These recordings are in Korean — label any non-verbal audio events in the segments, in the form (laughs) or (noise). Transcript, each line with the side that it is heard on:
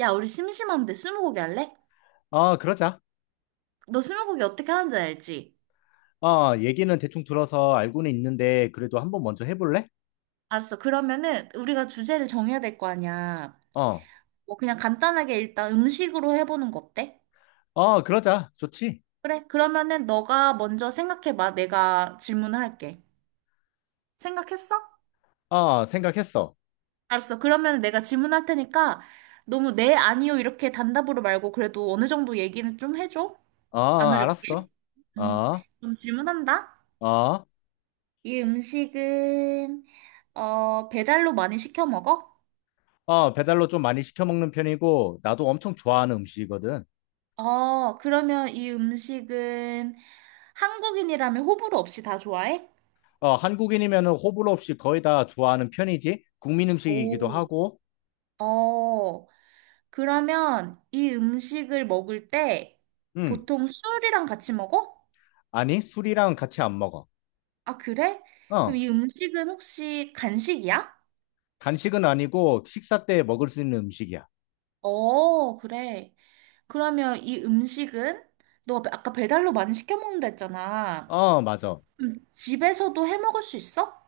right: 야, 우리 심심한데 스무고개 할래?
left: 어, 그러자.
right: 너 스무고개 어떻게 하는지 알지?
left: 어, 얘기는 대충 들어서 알고는 있는데, 그래도 한번 먼저 해볼래?
right: 알았어. 그러면은 우리가 주제를 정해야 될 거 아니야.
left: 어,
right: 뭐 그냥 간단하게 일단 음식으로 해보는 거 어때?
left: 어, 그러자. 좋지.
right: 그래. 그러면은 너가 먼저 생각해봐. 내가 질문을 할게. 생각했어?
left: 어, 생각했어.
right: 알았어. 그러면 내가 질문할 테니까 너무 네, 아니요 이렇게 단답으로 말고 그래도 어느 정도 얘기는 좀 해줘.
left: 어,
right: 안 어렵게.
left: 알았어.
right: 음.
left: 어,
right: 그럼 질문한다.
left: 어,
right: 이 음식은 배달로 많이 시켜 먹어?
left: 어, 배달로 좀 많이 시켜 먹는 편이고, 나도 엄청 좋아하는 음식이거든.
right: 어, 그러면 이 음식은 한국인이라면 호불호 없이 다 좋아해?
left: 어, 한국인이면 호불호 없이 거의 다 좋아하는 편이지. 국민 음식이기도
right: 오.
left: 하고,
right: 어, 그러면 이 음식을 먹을 때
left: 음,
right: 보통 술이랑 같이 먹어?
left: 아니, 술이랑 같이 안 먹어.
right: 아, 그래? 그럼
left: 어,
right: 이 음식은 혹시 간식이야?
left: 간식은 아니고, 식사 때 먹을 수 있는 음식이야.
right: 어, 그래. 그러면 이 음식은 너 아까 배달로 많이 시켜 먹는다 했잖아.
left: 어, 맞아.
right: 그럼 집에서도 해 먹을 수 있어?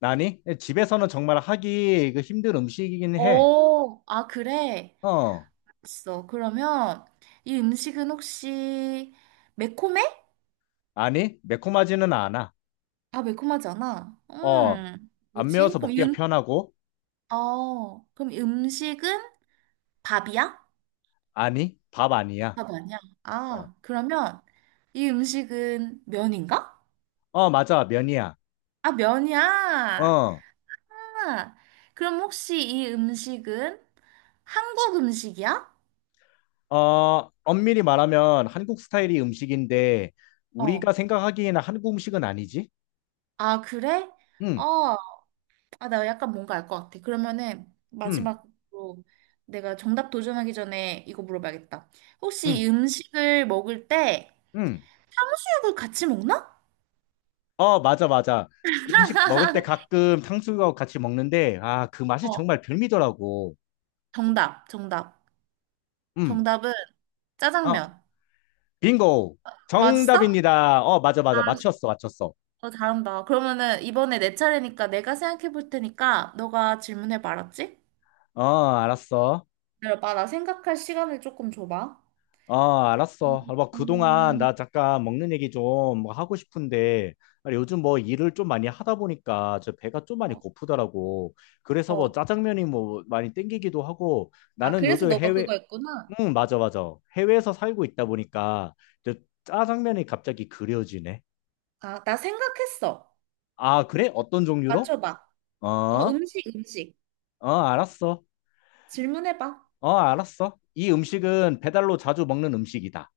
left: 아니, 집에서는 정말 하기 힘든 음식이긴 해.
right: 어, 아, 그래.
left: 어,
right: 있어. 그러면 이 음식은 혹시 매콤해?
left: 아니, 매콤하지는 않아.
right: 아, 매콤하지 않아
left: 어, 안
right: 뭐지?
left: 매워서
right: 그럼 이
left: 먹기가 편하고,
right: 어, 그럼 이 음식은 밥이야?
left: 아니, 밥 아니야.
right: 밥 아니야?
left: 어,
right: 아, 그러면 이 음식은 면인가?
left: 어, 맞아, 면이야.
right: 아, 면이야.
left: 어,
right: 아, 그럼 혹시 이 음식은 한국 음식이야?
left: 어, 엄밀히 말하면 한국 스타일이 음식인데,
right: 어.
left: 우리가 생각하기에는 한국 음식은 아니지?
right: 아, 그래?
left: 응,
right: 어, 아, 나 약간 뭔가 알 것 같아. 그러면은
left: 응,
right: 마지막으로 내가 정답 도전하기 전에 이거 물어봐야겠다. 혹시
left: 응,
right: 이 음식을 먹을 때
left: 응.
right: 수육을 같이 먹나?
left: 어, 맞아, 맞아. 그 음식 먹을 때 가끔 탕수육하고 같이 먹는데, 아, 그 맛이
right: 어,
left: 정말 별미더라고.
right: 정답, 정답.
left: 응,
right: 정답은
left: 어.
right: 짜장면.
left: 빙고.
right: 맞았어?
left: 정답입니다. 어, 맞아, 맞아.
right: 알았어,
left: 맞췄어, 맞췄어.
right: 어, 잘한다. 그러면은 이번에 내 차례니까 내가 생각해 볼 테니까 너가 질문해 봐, 알았지?
left: 어, 알았어.
right: 기다려봐, 나 생각할 시간을 조금 줘봐.
left: 어, 알았어. 아, 뭐, 그동안
right: 음,
left: 나 잠깐 먹는 얘기 좀뭐 하고 싶은데, 아니, 요즘 뭐 일을 좀 많이 하다 보니까 저 배가 좀 많이
right: 어,
left: 고프더라고. 그래서 뭐
right: 어.
left: 짜장면이 뭐 많이 땡기기도 하고,
right: 아,
left: 나는
right: 그래서
left: 요즘
right: 너가
left: 해외,
right: 그거 했구나.
left: 응, 맞아, 맞아. 해외에서 살고 있다 보니까 저 짜장면이 갑자기 그려지네.
right: 아, 나 생각했어.
left: 아, 그래? 어떤 종류로?
right: 맞춰봐. 어,
left: 어,
right: 음식, 음식.
left: 어, 알았어.
right: 질문해봐.
left: 어, 알았어. 이 음식은 배달로 자주 먹는 음식이다.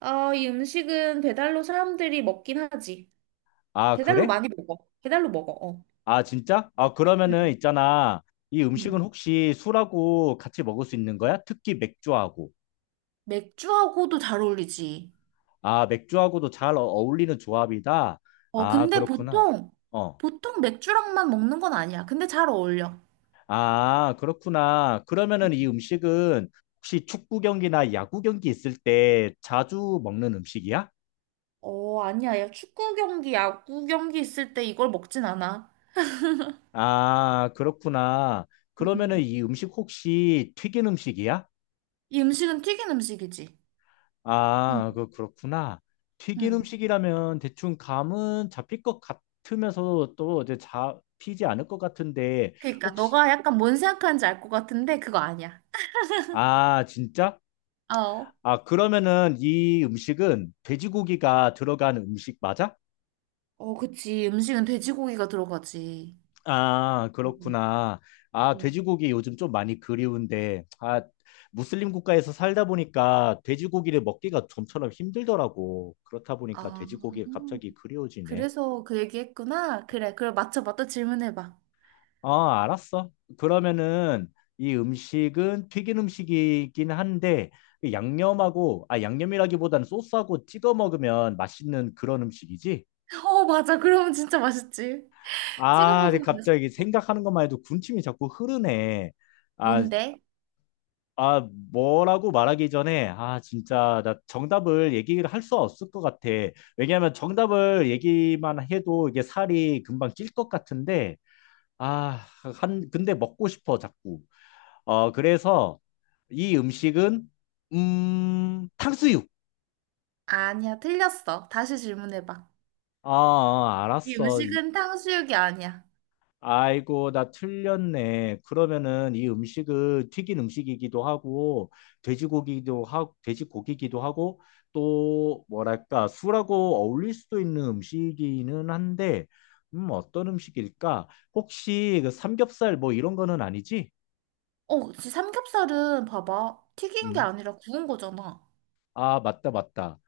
right: 어, 이 음식은 배달로 사람들이 먹긴 하지.
left: 아,
right: 배달로
left: 그래?
right: 많이 먹어. 배달로 먹어, 어.
left: 아, 진짜? 아, 그러면은
right: 음,
left: 있잖아. 이 음식은
right: 음.
left: 혹시 술하고 같이 먹을 수 있는 거야? 특히 맥주하고.
right: 맥주하고도 잘 어울리지.
left: 아, 맥주하고도 어울리는 조합이다.
right: 어,
left: 아,
right: 근데
left: 그렇구나.
right: 보통,
left: 어.
right: 보통 맥주랑만 먹는 건 아니야. 근데 잘 어울려.
left: 아, 그렇구나. 그러면은 이 음식은 혹시 축구 경기나 야구 경기 있을 때 자주 먹는 음식이야?
right: 어, 아니야. 야, 축구 경기, 야구 경기 있을 때 이걸 먹진 않아.
left: 아, 그렇구나. 그러면은
right: 음.
left: 이 음식 혹시 튀긴 음식이야?
right: 이 음식은 튀긴 음식이지. 응,
left: 아, 그렇구나. 튀긴
right: 응
left: 음식이라면 대충 감은 잡힐 것 같으면서 또 이제 잡히지 않을 것 같은데
right: 그러니까
left: 혹시
right: 너가 약간 뭔 생각하는지 알 것 같은데 그거 아니야.
left: 아, 진짜?
right: 어.
left: 아, 그러면은 이 음식은 돼지고기가 들어간 음식 맞아?
right: 어, 그치. 음식은 돼지고기가 들어가지.
left: 아,
right: 음,
left: 그렇구나. 아,
right: 음.
left: 돼지고기 요즘 좀 많이 그리운데 아, 무슬림 국가에서 살다 보니까 돼지고기를 먹기가 좀처럼 힘들더라고. 그렇다 보니까
right: 아,
left: 돼지고기가 갑자기 그리워지네.
right: 그래서 그 얘기했구나. 그래, 그럼 맞춰봐. 또 질문해봐.
left: 아, 알았어. 그러면은 이 음식은 튀긴 음식이긴 한데 그 양념하고 아 양념이라기보다는 소스하고 찍어 먹으면 맛있는 그런 음식이지?
right: 어, 맞아. 그러면 진짜 맛있지. 찍어
left: 아, 근데
right: 먹으면
left: 갑자기
right: 맛있고.
left: 생각하는 것만 해도 군침이 자꾸 흐르네. 아,
right: 뭔데?
left: 아 뭐라고 말하기 전에 아 진짜 나 정답을 얘기를 할 수 없을 것 같아. 왜냐하면 정답을 얘기만 해도 이게 살이 금방 찔 것 같은데 아, 한 근데 먹고 싶어 자꾸. 어, 그래서 이 음식은 탕수육.
right: 아니야, 틀렸어. 다시 질문해봐.
left: 아, 아,
right: 이
left: 알았어.
right: 음식은 탕수육이 아니야.
left: 아이고, 나 틀렸네. 그러면은 이 음식은 튀긴 음식이기도 하고 돼지고기도 하고 돼지고기기도 하고 또 뭐랄까 술하고 어울릴 수도 있는 음식이기는 한데 어떤 음식일까? 혹시 그 삼겹살 뭐 이런 거는 아니지?
right: 어, 그치. 삼겹살은 봐봐. 튀긴 게
left: 음.
right: 아니라 구운 거잖아.
left: 아, 맞다, 맞다.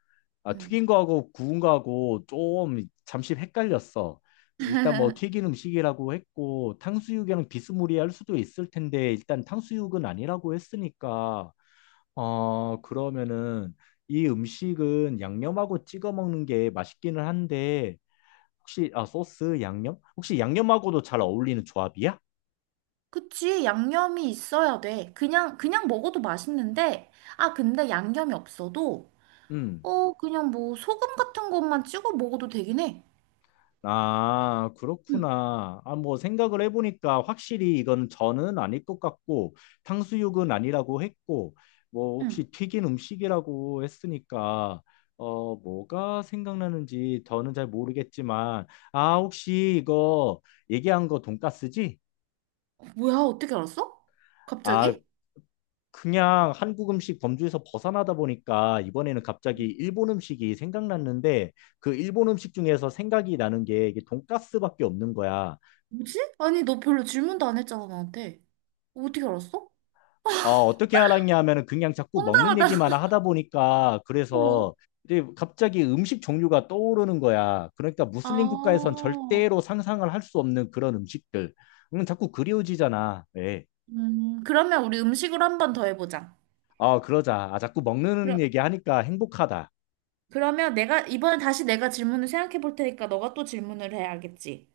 left: 아,
right: 응.
left: 튀긴 거하고 구운 거하고 좀 잠시 헷갈렸어. 일단 뭐 튀긴 음식이라고 했고 탕수육이랑 비스무리할 수도 있을 텐데 일단 탕수육은 아니라고 했으니까 어 그러면은 이 음식은 양념하고 찍어 먹는 게 맛있기는 한데 혹시 아 소스 양념? 혹시 양념하고도 잘 어울리는 조합이야?
right: 그치. 양념이 있어야 돼. 그냥 먹어도 맛있는데, 아, 근데 양념이 없어도
left: 음.
right: 그냥 뭐 소금 같은 것만 찍어 먹어도 되긴 해.
left: 아,
right: 응,
left: 그렇구나. 아, 뭐 생각을 해보니까 확실히 이건 저는 아닐 것 같고 탕수육은 아니라고 했고 뭐
right: 응.
left: 혹시 튀긴 음식이라고 했으니까 어 뭐가 생각나는지 저는 잘 모르겠지만 아 혹시 이거 얘기한 거 돈까스지?
right: 뭐야, 어떻게 알았어?
left: 아
right: 갑자기?
left: 그냥 한국 음식 범주에서 벗어나다 보니까 이번에는 갑자기 일본 음식이 생각났는데 그 일본 음식 중에서 생각이 나는 게 이게 돈까스밖에 없는 거야.
right: 뭐지? 아니, 너 별로 질문도 안 했잖아, 나한테. 어떻게 알았어?
left: 어, 어떻게 알았냐 하면은 그냥 자꾸 먹는
right: 황당하다.
left: 얘기만
right: (laughs)
left: 하다 보니까
right: 어.
left: 그래서 이제 갑자기 음식 종류가 떠오르는 거야. 그러니까 무슬림 국가에선
right: 아,
left: 절대로 상상을 할 수 없는 그런 음식들. 자꾸 그리워지잖아. 예.
right: 그러면 우리 음식으로 한 번 더 해보자.
left: 어, 그러자. 아, 자꾸 먹는
right: 그럼,
left: 얘기 하니까 행복하다.
right: 그러면 내가, 이번에 다시 내가 질문을 생각해 볼 테니까 너가 또 질문을 해야겠지.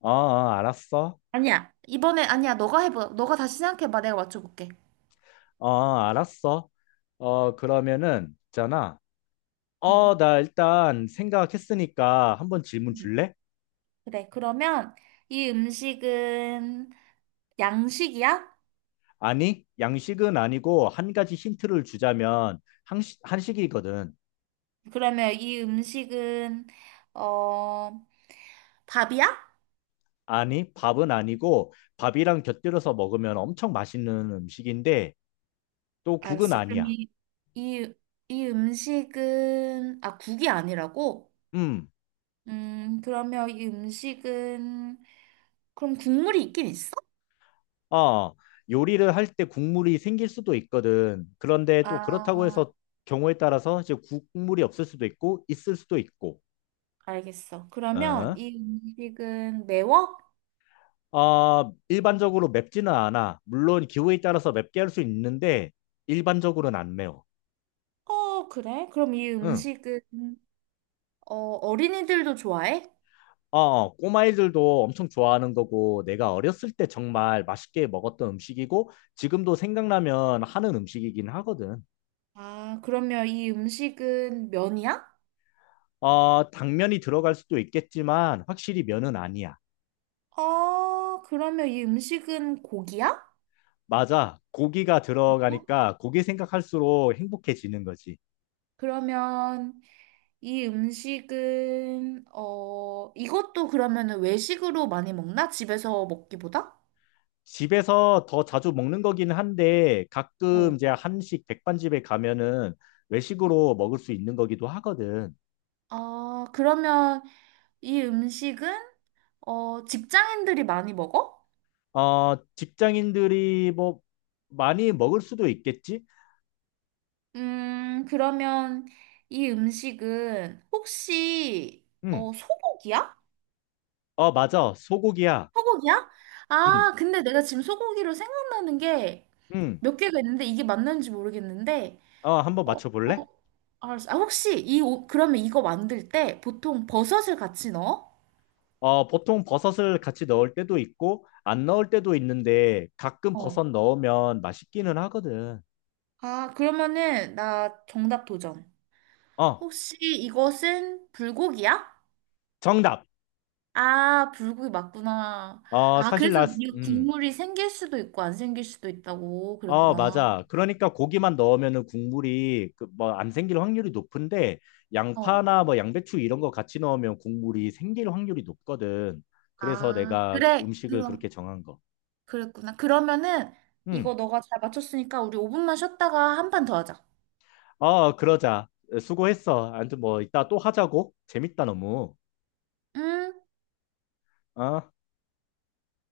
left: 어, 어, 알았어.
right: 아니야, 이번에, 아니야, 너가 해봐. 너가 다시 생각해봐. 내가 맞춰볼게.
left: 어, 알았어. 어, 그러면은 있잖아. 어,
right: 응.
left: 나 일단 생각했으니까 한번 질문
right: 응.
left: 줄래?
right: 그래, 그러면 이 음식은 양식이야?
left: 아니, 양식은 아니고 한 가지 힌트를 주자면 한식이거든.
right: 그러면 이 음식은 어 밥이야?
left: 아니, 밥은 아니고 밥이랑 곁들여서 먹으면 엄청 맛있는 음식인데 또 국은
right: 알았어. 그럼
left: 아니야.
right: 이, 이 음식은 아 국이 아니라고?
left: 음,
right: 그러면 이 음식은 그럼 국물이 있긴 있어?
left: 어, 요리를 할 때 국물이 생길 수도 있거든. 그런데 또 그렇다고
right: 아
left: 해서 경우에 따라서 이제 국물이 없을 수도 있고 있을 수도 있고.
right: 알겠어. 그러면
left: 어,
right: 이 음식은 매워?
left: 어, 일반적으로 맵지는 않아. 물론 기호에 따라서 맵게 할 수 있는데 일반적으로는 안 매워.
right: 어 그래? 그럼 이
left: 응.
right: 음식은 어 어린이들도 좋아해?
left: 어, 어, 꼬마애들도 엄청 좋아하는 거고, 내가 어렸을 때 정말 맛있게 먹었던 음식이고, 지금도 생각나면 하는 음식이긴 하거든.
right: 아 그러면 이 음식은 면이야?
left: 어, 당면이 들어갈 수도 있겠지만, 확실히 면은 아니야.
right: 어, 그러면 이 음식은 고기야?
left: 맞아. 고기가 들어가니까 고기 생각할수록 행복해지는 거지.
right: 그러면 이 음식은, 어, 이것도 그러면은 외식으로 많이 먹나? 집에서 먹기보다?
left: 집에서 더 자주 먹는 거긴 한데,
right: 어.
left: 가끔 이제 한식 백반집에 가면은 외식으로 먹을 수 있는 거기도 하거든.
right: 아, 그러면 이 음식은, 어, 직장인들이 많이 먹어?
left: 어, 직장인들이 뭐 많이 먹을 수도 있겠지?
right: 그러면 이 음식은 혹시,
left: 음.
right: 어, 소고기야?
left: 어, 맞아. 소고기야.
right: 소고기야?
left: 음.
right: 아, 근데 내가 지금 소고기로 생각나는 게
left: 음.
right: 몇 개가 있는데 이게 맞는지 모르겠는데
left: 어, 한번
right: 어, 어,
left: 맞춰볼래?
right: 알았어. 아, 혹시 이 옷, 그러면 이거 만들 때 보통 버섯을 같이 넣어?
left: 어, 보통 버섯을 같이 넣을 때도 있고, 안 넣을 때도 있는데, 가끔
right: 어.
left: 버섯 넣으면 맛있기는 하거든.
right: 아, 그러면은 나 정답 도전.
left: 어,
right: 혹시 이것은 불고기야?
left: 정답.
right: 아, 불고기 맞구나.
left: 어,
right: 아,
left: 사실
right: 그래서
left: 나,
right: 이
left: 음.
right: 국물이 생길 수도 있고 안 생길 수도 있다고
left: 어,
right: 그랬구나.
left: 맞아. 그러니까 고기만 넣으면은 국물이 안 생길 확률이 높은데,
right: 어.
left: 양파나 뭐 양배추 이런 거 같이 넣으면 국물이 생길 확률이 높거든. 그래서
right: 아,
left: 내가
right: 그래.
left: 음식을
right: 그럼,
left: 그렇게 정한 거.
right: 그랬구나. 그러면은 이거
left: 음.
right: 너가 잘 맞췄으니까 우리 5분만 쉬었다가 한 판 더 하자.
left: 어, 그러자. 수고했어. 아무튼 뭐 이따 또 하자고. 재밌다, 너무.
right: 음.
left: 어?